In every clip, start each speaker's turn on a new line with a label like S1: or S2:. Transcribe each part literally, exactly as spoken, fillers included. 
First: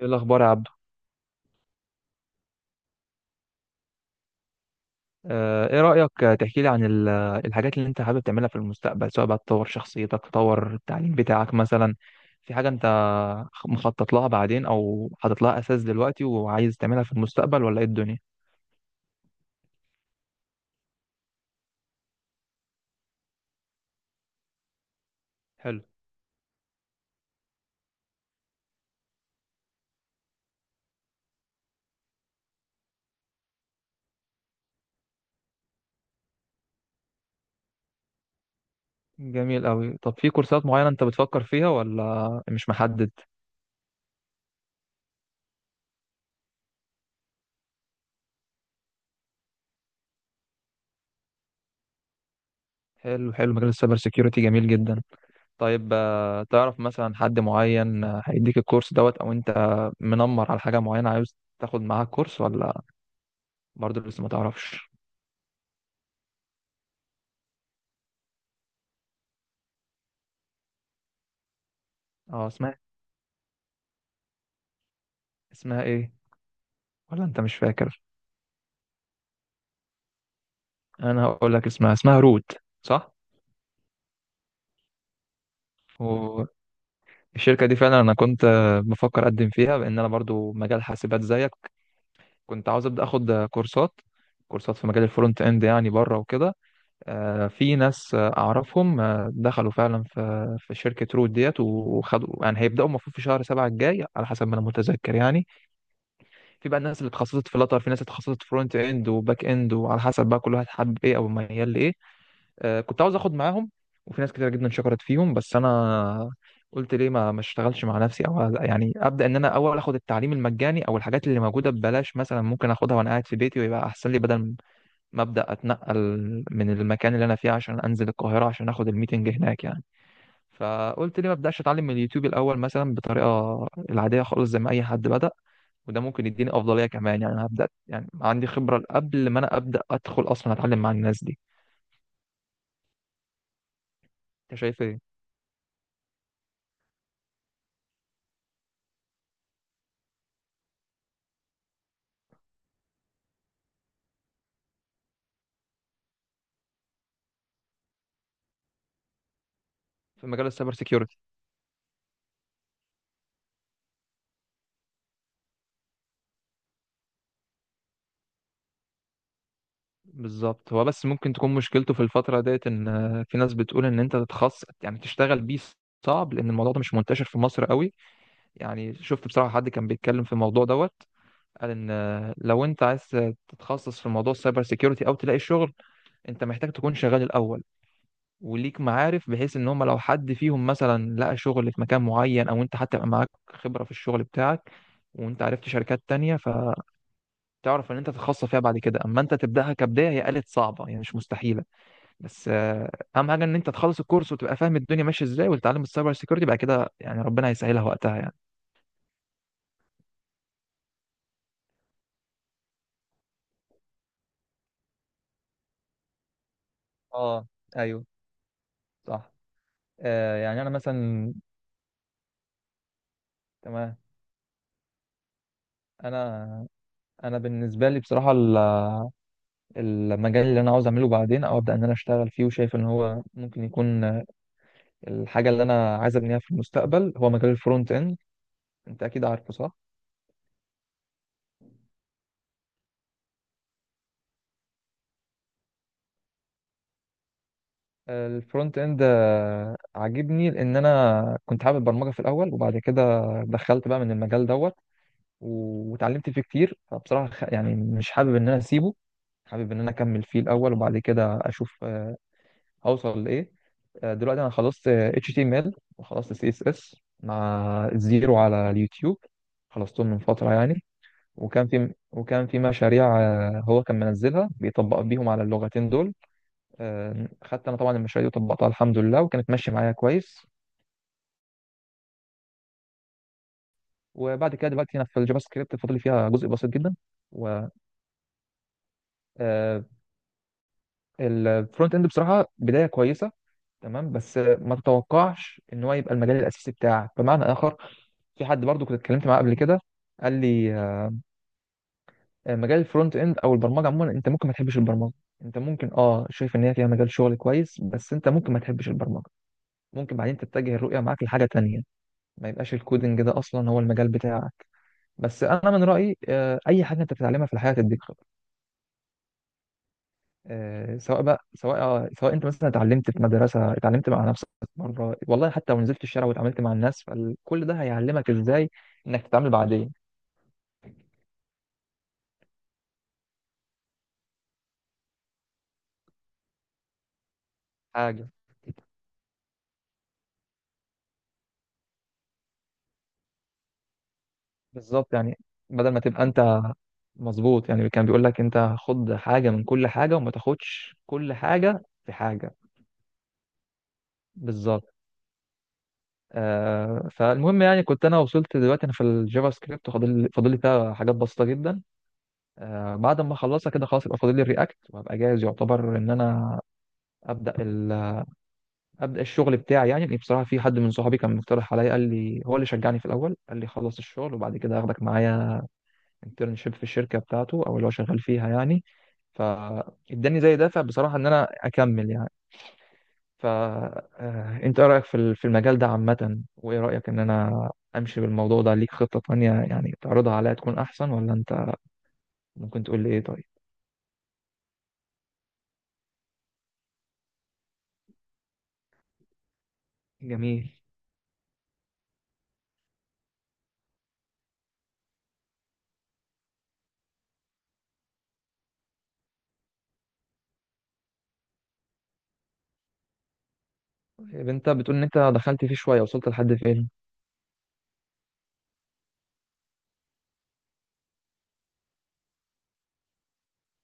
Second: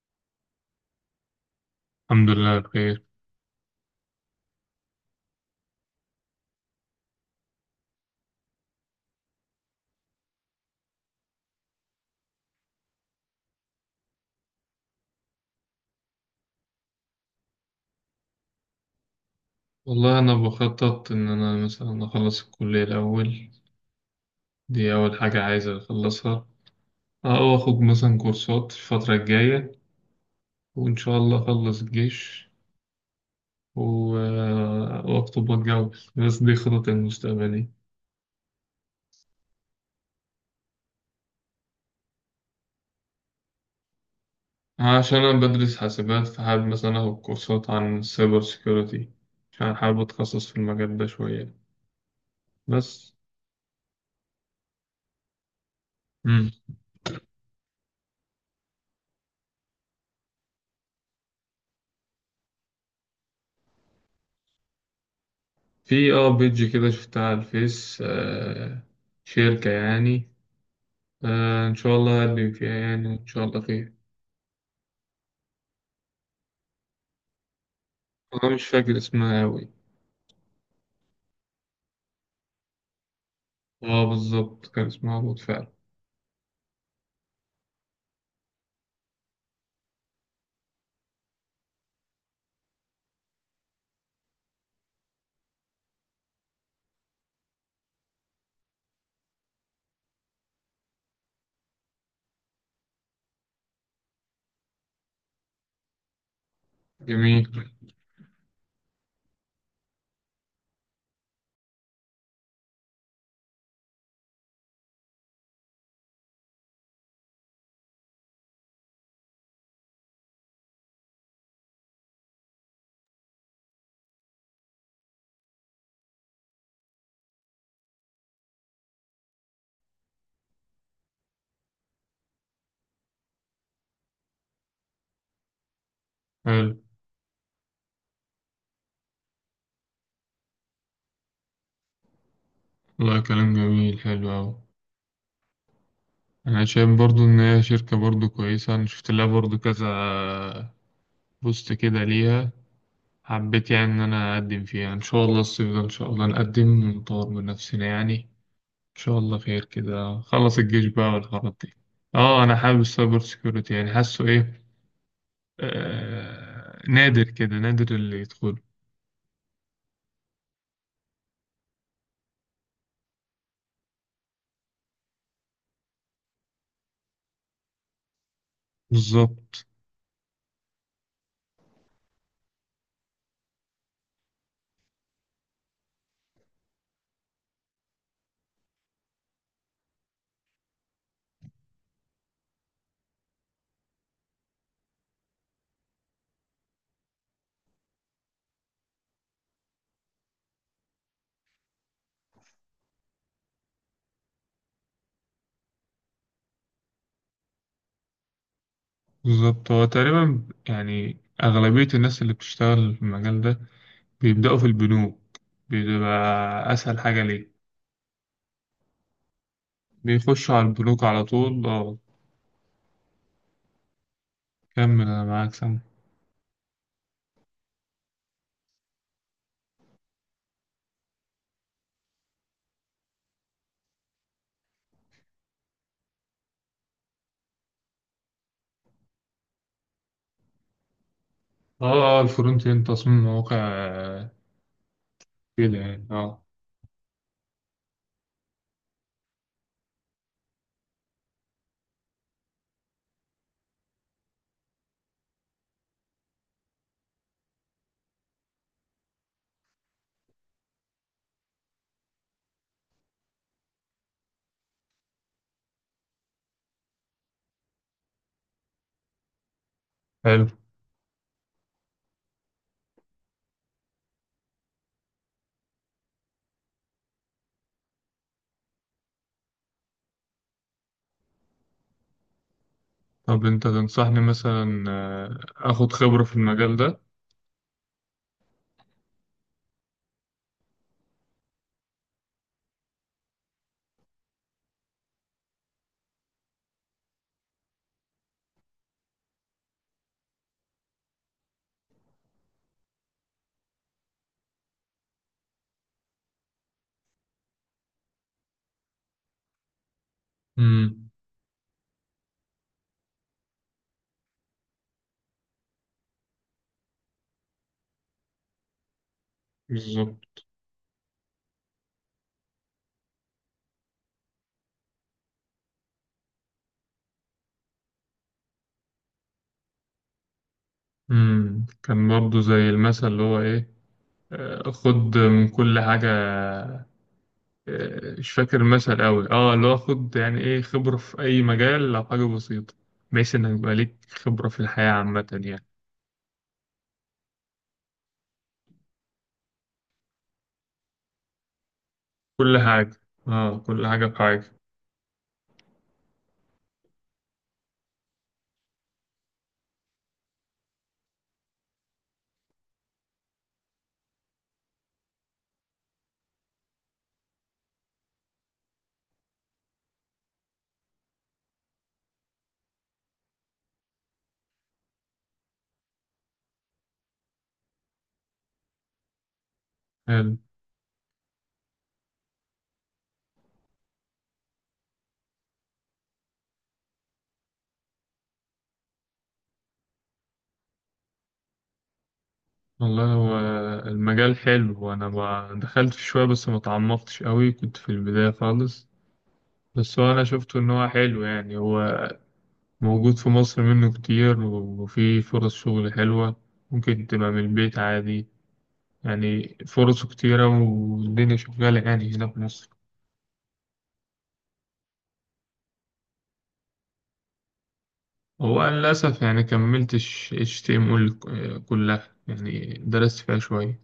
S1: ايه الاخبار يا عبدو؟
S2: الحمد لله بخير.
S1: آه، ايه رايك تحكي لي عن ال- الحاجات اللي انت حابب تعملها في المستقبل، سواء بقى تطور شخصيتك، تطور التعليم بتاعك مثلا؟ في حاجه انت مخطط لها بعدين او حاطط لها اساس دلوقتي وعايز تعملها في المستقبل، ولا ايه الدنيا؟
S2: والله أنا بخطط إن أنا مثلا أخلص الكلية الأول، دي أول حاجة عايز
S1: حلو.
S2: أخلصها. أو أخد مثلا كورسات الفترة الجاية، وإن شاء الله أخلص الجيش و... آه، وأخطب وأتجوز، بس دي خططي المستقبلية.
S1: جميل قوي. طب في كورسات معينه انت بتفكر فيها ولا مش محدد؟
S2: عشان أنا بدرس حاسبات، فحابب مثلا أخد كورسات عن السايبر سيكيورتي، عشان حابب أتخصص في المجال ده شوية بس.
S1: حلو حلو، مجال السايبر سيكيورتي جميل جدا. طيب آه،
S2: مم.
S1: تعرف مثلا حد معين آه، هيديك الكورس دوت، او انت منمر على حاجه معينه عاوز تاخد معاها كورس، ولا برضه لسه ما تعرفش؟
S2: في اه بيج كده شفتها على الفيس. آه شركة يعني. آه، إن شاء الله
S1: اه،
S2: هقابلك فيها،
S1: اسمها
S2: يعني إن شاء الله خير.
S1: اسمها ايه، ولا انت مش فاكر؟
S2: أنا مش فاكر اسمها أوي.
S1: انا هقول لك اسمها، اسمها روت، صح؟
S2: أه بالظبط، كان اسمها بود فعلا.
S1: والشركه دي فعلا انا كنت آه، بفكر اقدم فيها، لان انا برضو مجال حاسبات زيك. كنت عاوز ابدا اخد آه، كورسات، كورسات في مجال الفرونت اند يعني، بره وكده. آه، في ناس آه، اعرفهم آه، دخلوا فعلا في في شركه روت ديت وخدوا، يعني هيبداوا المفروض في شهر سبعة الجاي على حسب ما انا متذكر يعني. في بقى الناس اللي
S2: جميل،
S1: اتخصصت في لاتر، في ناس اتخصصت فرونت اند وباك اند، وعلى حسب بقى كل واحد حابب ايه او ميال لايه. آه، كنت عاوز اخد معاهم، وفي ناس كتير جدا شكرت فيهم، بس انا قلت ليه ما ما اشتغلش مع نفسي، او يعني ابدا ان انا اول اخد التعليم المجاني او الحاجات اللي موجوده ببلاش مثلا، ممكن اخدها وانا قاعد في بيتي ويبقى احسن لي، بدل ما ابدا اتنقل من المكان اللي انا فيه عشان انزل القاهره عشان اخد الميتنج هناك يعني. فقلت ليه ما ابداش اتعلم من اليوتيوب الاول مثلا بطريقه العاديه خالص زي ما اي حد بدا، وده ممكن يديني
S2: حلو.
S1: افضليه كمان يعني، انا هبدا يعني عندي خبره قبل ما انا ابدا ادخل اصلا اتعلم مع الناس دي.
S2: والله كلام جميل، حلو أوي.
S1: انت شايف ايه؟
S2: أنا شايف برضو إن هي شركة برضو كويسة، أنا شفت لها برضو كذا بوست كده ليها. حبيت يعني إن أنا أقدم فيها إن شاء الله الصيف ده، إن شاء الله نقدم ونطور من نفسنا يعني. إن شاء الله خير، كده
S1: في مجال
S2: خلص
S1: السايبر
S2: الجيش بقى
S1: سيكيورتي.
S2: والحوارات دي. أه أنا حابب السايبر سيكيورتي، يعني حاسه إيه، آه، نادر كده، نادر اللي يدخل.
S1: بالظبط. هو بس ممكن تكون مشكلته في الفترة ديت ان آه، في ناس بتقول ان انت تتخصص يعني تشتغل بيه صعب، لان الموضوع ده مش منتشر في مصر قوي. يعني شفت بصراحة
S2: بالظبط.
S1: حد كان بيتكلم في الموضوع دوت، قال ان آه، لو انت عايز تتخصص في موضوع السايبر سيكيورتي او تلاقي شغل، انت محتاج تكون شغال الاول، وليك معارف بحيث ان هم لو حد فيهم مثلا لقى شغل في مكان معين، او انت حتى يبقى معاك خبرة في الشغل بتاعك وانت عرفت شركات تانية، فتعرف ان انت تتخصص فيها بعد كده. اما انت تبدأها كبداية، هي قالت صعبة يعني، مش مستحيلة. بس آه، اهم حاجه ان انت تخلص الكورس وتبقى فاهم الدنيا ماشيه ازاي، وتتعلم السايبر سيكيورتي بعد كده، يعني ربنا هيسهلها وقتها يعني.
S2: بالظبط، هو تقريبا يعني أغلبية الناس اللي بتشتغل في المجال ده بيبدأوا في البنوك. بيبقى أسهل حاجة
S1: اه،
S2: ليه،
S1: ايوه، صح. آه
S2: بيخشوا
S1: يعني
S2: على
S1: انا
S2: البنوك على
S1: مثلا.
S2: طول. اه،
S1: تمام.
S2: كمل أنا معاك سامع.
S1: انا انا بالنسبه لي بصراحه ال- المجال اللي انا عاوز اعمله بعدين او ابدا ان انا اشتغل فيه وشايف ان هو ممكن يكون الحاجه اللي انا عايز ابنيها في المستقبل، هو مجال الفرونت اند. انت اكيد عارفه، صح؟
S2: اه اه، الفرونت اند تصميم مواقع آه، كده يعني اه.
S1: الفرونت اند عاجبني، لان انا كنت حابب البرمجه في الاول، وبعد كده دخلت بقى من المجال دوت، و- واتعلمت فيه كتير، فبصراحة خ- يعني مش حابب ان انا اسيبه، حابب ان انا اكمل فيه الاول وبعد كده اشوف آه، اوصل لايه. آه، دلوقتي انا خلصت آه، H T M L وخلصت C S S مع الزيرو على اليوتيوب، خلصتهم من
S2: حلو.
S1: فترة يعني. وكان في وكان في مشاريع آه، هو كان منزلها بيطبق بيهم على اللغتين دول. آه، خدت انا طبعا المشاريع دي وطبقتها الحمد لله وكانت ماشية معايا كويس.
S2: طب أنت تنصحني
S1: وبعد كده
S2: مثلا
S1: دلوقتي انا في
S2: آه،
S1: الجافا سكريبت،
S2: آخد
S1: فاضل لي
S2: خبرة
S1: فيها
S2: في
S1: جزء بسيط
S2: المجال ده؟
S1: جدا. الفرونت اند بصراحه بدايه كويسه، تمام، بس ما تتوقعش ان هو يبقى المجال الاساسي بتاعك بمعنى اخر. في حد برضو كنت اتكلمت معاه قبل كده، قال لي آه، مجال الفرونت اند او البرمجه عموما انت ممكن ما تحبش البرمجه، انت ممكن اه شايف ان هي فيها مجال شغل كويس بس انت ممكن ما تحبش البرمجه، ممكن بعدين تتجه الرؤيه
S2: امم
S1: معاك لحاجه تانية، ما يبقاش الكودنج ده اصلا هو المجال بتاعك. بس انا من رايي آه، اي حاجه انت بتتعلمها في الحياه تديك خبرة.
S2: بالظبط.
S1: آه، سواء بقى، سواء آه، سواء انت مثلا اتعلمت في مدرسه، اتعلمت مع نفسك مره، والله حتى لو نزلت الشارع واتعاملت مع الناس، فكل ده هيعلمك ازاي انك تتعامل بعدين.
S2: امم كان برضو زي المثل اللي هو إيه، آه، خد من كل حاجة. آه،
S1: حاجه.
S2: مش فاكر المثل أوي، اه اللي هو خد يعني ايه خبرة في أي مجال، لو حاجة بسيطة بحيث إنك يبقى ليك خبرة في الحياة
S1: بالظبط
S2: عامة
S1: يعني،
S2: يعني.
S1: بدل ما تبقى انت. مظبوط يعني، كان بيقول لك انت خد حاجه من كل حاجه وما تاخدش كل حاجه في حاجه.
S2: كل حاجة. اه، كل حاجة في حاجة.
S1: بالظبط. آه، فالمهم يعني، كنت انا وصلت دلوقتي انا في الجافا سكريبت، وفاضل فاضل لي فيها حاجات بسيطه جدا. آه بعد ما اخلصها كده خلاص، يبقى فاضل لي الرياكت، وهبقى جاهز يعتبر ان انا ابدا ال... ابدا الشغل بتاعي يعني. لأن بصراحه في حد من صحابي كان مقترح عليا، قال لي، هو اللي شجعني في الاول، قال لي خلص الشغل وبعد كده هاخدك معايا انترنشيب في الشركه بتاعته او اللي هو شغال فيها يعني.
S2: حلو.
S1: فاداني زي دافع بصراحه ان انا اكمل يعني. فانت ايه رايك في ال- في المجال ده عامه؟ وايه رايك ان انا امشي بالموضوع ده؟ ليك خطه تانية يعني تعرضها عليا تكون احسن، ولا انت ممكن تقول لي
S2: والله
S1: ايه؟
S2: هو
S1: طيب.
S2: المجال حلو، أنا ما دخلت فيه شوية بس ما تعمقتش أوي، كنت في البداية خالص. بس هو أنا شفته إن
S1: جميل.
S2: هو حلو، يعني هو موجود في مصر منه كتير، وفي فرص شغل حلوة، ممكن تبقى من البيت عادي. يعني فرصه كتيرة والدنيا شغالة يعني هنا في مصر.
S1: طيب انت بتقول ان انت دخلت فيه شويه، وصلت لحد فين؟
S2: هو أنا للأسف يعني كملتش H T M L كلها، يعني درست فيها شوية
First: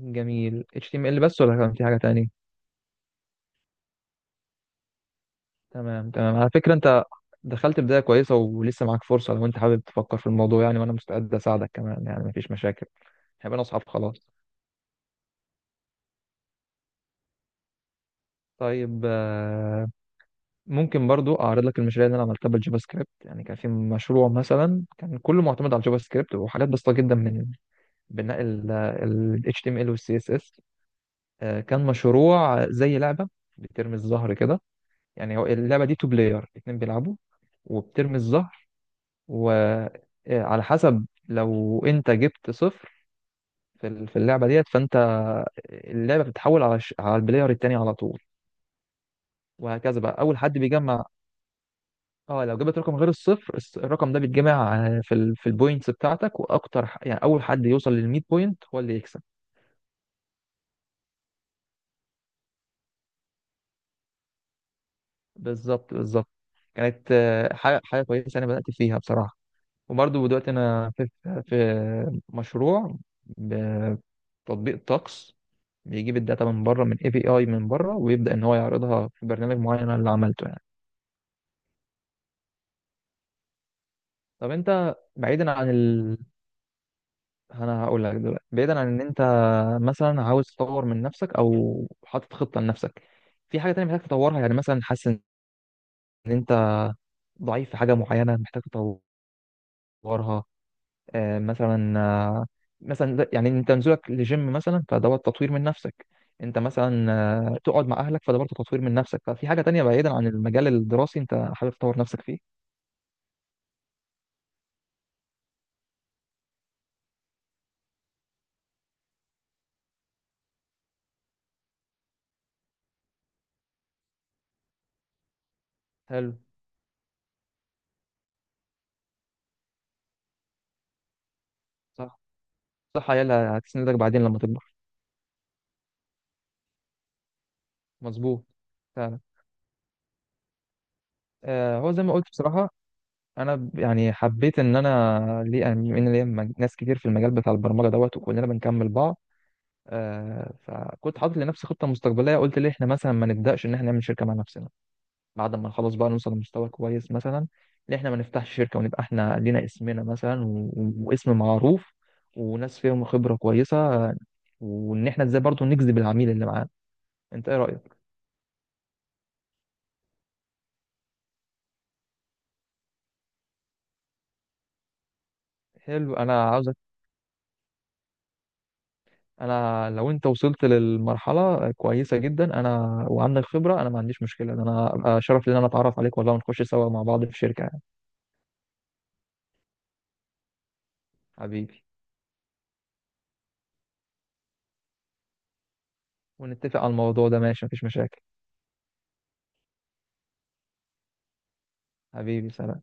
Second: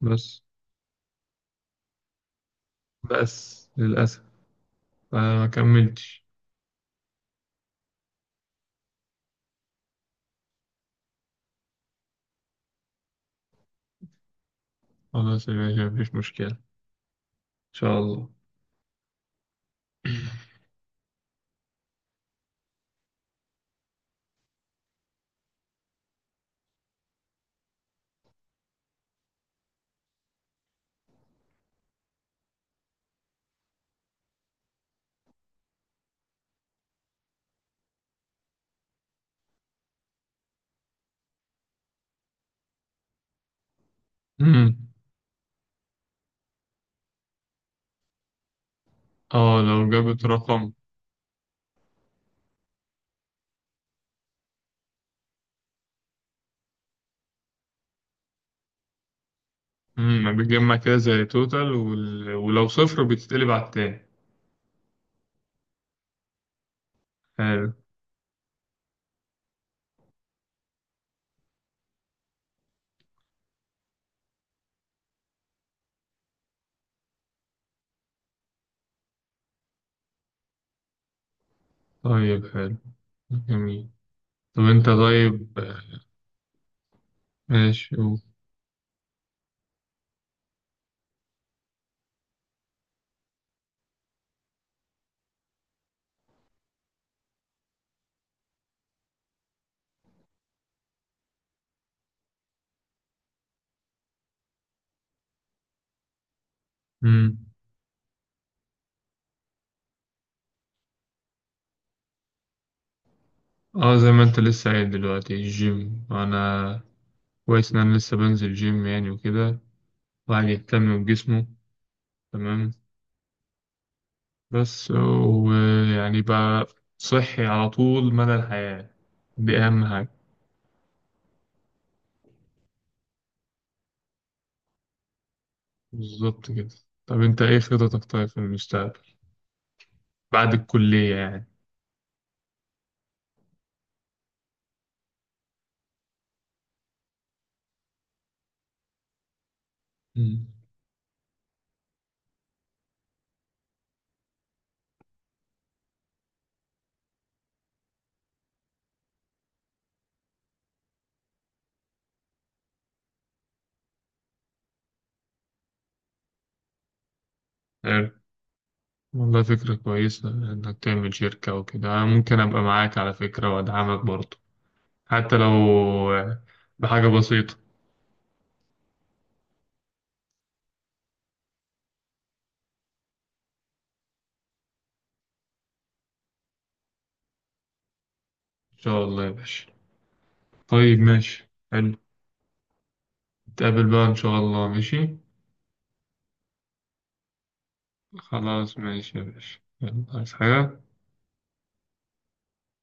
S2: بس.
S1: إتش تي إم إل بس ولا كان في حاجه تانية؟
S2: بس للأسف فما
S1: تمام
S2: كملتش.
S1: تمام، على فكرة انت دخلت بداية كويسة ولسه معاك فرصة لو انت حابب تفكر في الموضوع يعني، وانا مستعد اساعدك كمان يعني، مفيش مشاكل، هيبقى اصحاب خلاص.
S2: خلاص يا باشا مفيش مشكلة، إن شاء الله.
S1: طيب آه، ممكن برضو اعرض لك المشاريع اللي انا عملتها بالجافا سكريبت يعني. كان في مشروع مثلا كان كله معتمد على الجافا سكريبت وحاجات بسيطة جدا من بناء ال H T M L وال C S S. آه، كان مشروع زي لعبة بترمي الزهر كده، يعني هو اللعبة دي تو بلاير، اتنين بيلعبوا وبترمي الزهر، وعلى حسب لو انت جبت صفر في ال- في اللعبه ديت،
S2: مم.
S1: فانت اللعبه بتتحول على الش- على البلاير التاني على طول،
S2: اه لو
S1: وهكذا بقى
S2: جابت
S1: اول حد
S2: رقم.
S1: بيجمع. اه لو جبت رقم غير الصفر، الس- الرقم ده بيتجمع آه، في ال... في البوينتس بتاعتك، واكتر ح- يعني اول حد يوصل لل مية بوينت هو اللي يكسب.
S2: مم. بتجمع كده زي توتال وال... ولو صفر بتتقلب على التاني.
S1: بالظبط بالظبط. كانت آه،
S2: حلو.
S1: حاجه حاجه كويسه انا بدات فيها بصراحه. وبرضه دلوقتي انا في في مشروع تطبيق طقس، بيجيب الداتا من بره، من اي بي اي من بره، ويبدا ان هو يعرضها في برنامج معين، أنا اللي عملته يعني.
S2: طيب حلو، جميل.
S1: طب
S2: طب انت
S1: انت بعيدا
S2: طيب
S1: عن ال... انا
S2: ماشي.
S1: هقول لك دلوقتي، بعيدا عن ان انت مثلا عاوز تطور من نفسك او حاطط خطه لنفسك، في حاجه تانية محتاج تطورها؟ يعني مثلا حاسس ان انت ضعيف في حاجه معينه محتاج تطورها. آه، مثلا آه، مثلا ده- يعني انت نزولك لجيم مثلا فدوت تطوير من نفسك، انت مثلا
S2: قول.
S1: آه، تقعد مع اهلك فده برضه تطوير من نفسك. ففي حاجه تانية بعيدا عن المجال الدراسي انت حابب تطور نفسك فيه؟
S2: اه زي ما انت لسه قايل دلوقتي، الجيم انا كويس ان انا لسه بنزل جيم يعني وكده، الواحد يهتم بجسمه، تمام، بس ويعني
S1: حلو.
S2: بقى صحي على طول مدى الحياة، دي اهم حاجة.
S1: صح. صح، عيالها هتسندك بعدين لما تكبر.
S2: بالظبط كده. طب انت ايه خططك طيب في
S1: مظبوط،
S2: المستقبل
S1: فعلا.
S2: بعد الكلية يعني؟
S1: آه، هو زي ما قلت بصراحه، انا ب- يعني حبيت ان انا، ليه ان ليا مج- ناس كتير في المجال بتاع البرمجه دوت وكلنا بنكمل بعض.
S2: مم.
S1: آه، فكنت حاطط لنفسي خطه مستقبليه، قلت ليه احنا مثلا ما نبداش ان احنا نعمل شركه مع نفسنا؟ بعد ما نخلص بقى نوصل لمستوى كويس مثلا، ان احنا ما نفتحش شركه ونبقى احنا لينا اسمنا مثلا، و... و- واسم معروف، وناس فيهم خبره كويسه، وان احنا ازاي برضو نجذب العميل اللي معانا. انت ايه رايك؟
S2: حلو. والله فكرة كويسة انك تعمل شركة وكده، أنا ممكن ابقى معاك على فكرة وادعمك برضه حتى لو
S1: حلو. انا عاوزك.
S2: بحاجة بسيطة.
S1: انا لو انت وصلت للمرحله كويسه جدا، انا وعندك خبره، انا ما عنديش مشكله، انا ابقى شرف لي ان انا اتعرف عليك والله، ونخش سوا مع بعض في شركه يعني.
S2: ان شاء الله يا باشا. طيب ماشي
S1: حبيبي.
S2: حلو، نتقابل بقى إن شاء الله ماشي.
S1: ونتفق على الموضوع ده، ماشي، مفيش مشاكل.
S2: خلاص ماشي يا باشا، يلا عايز حاجة؟
S1: حبيبي، سلام.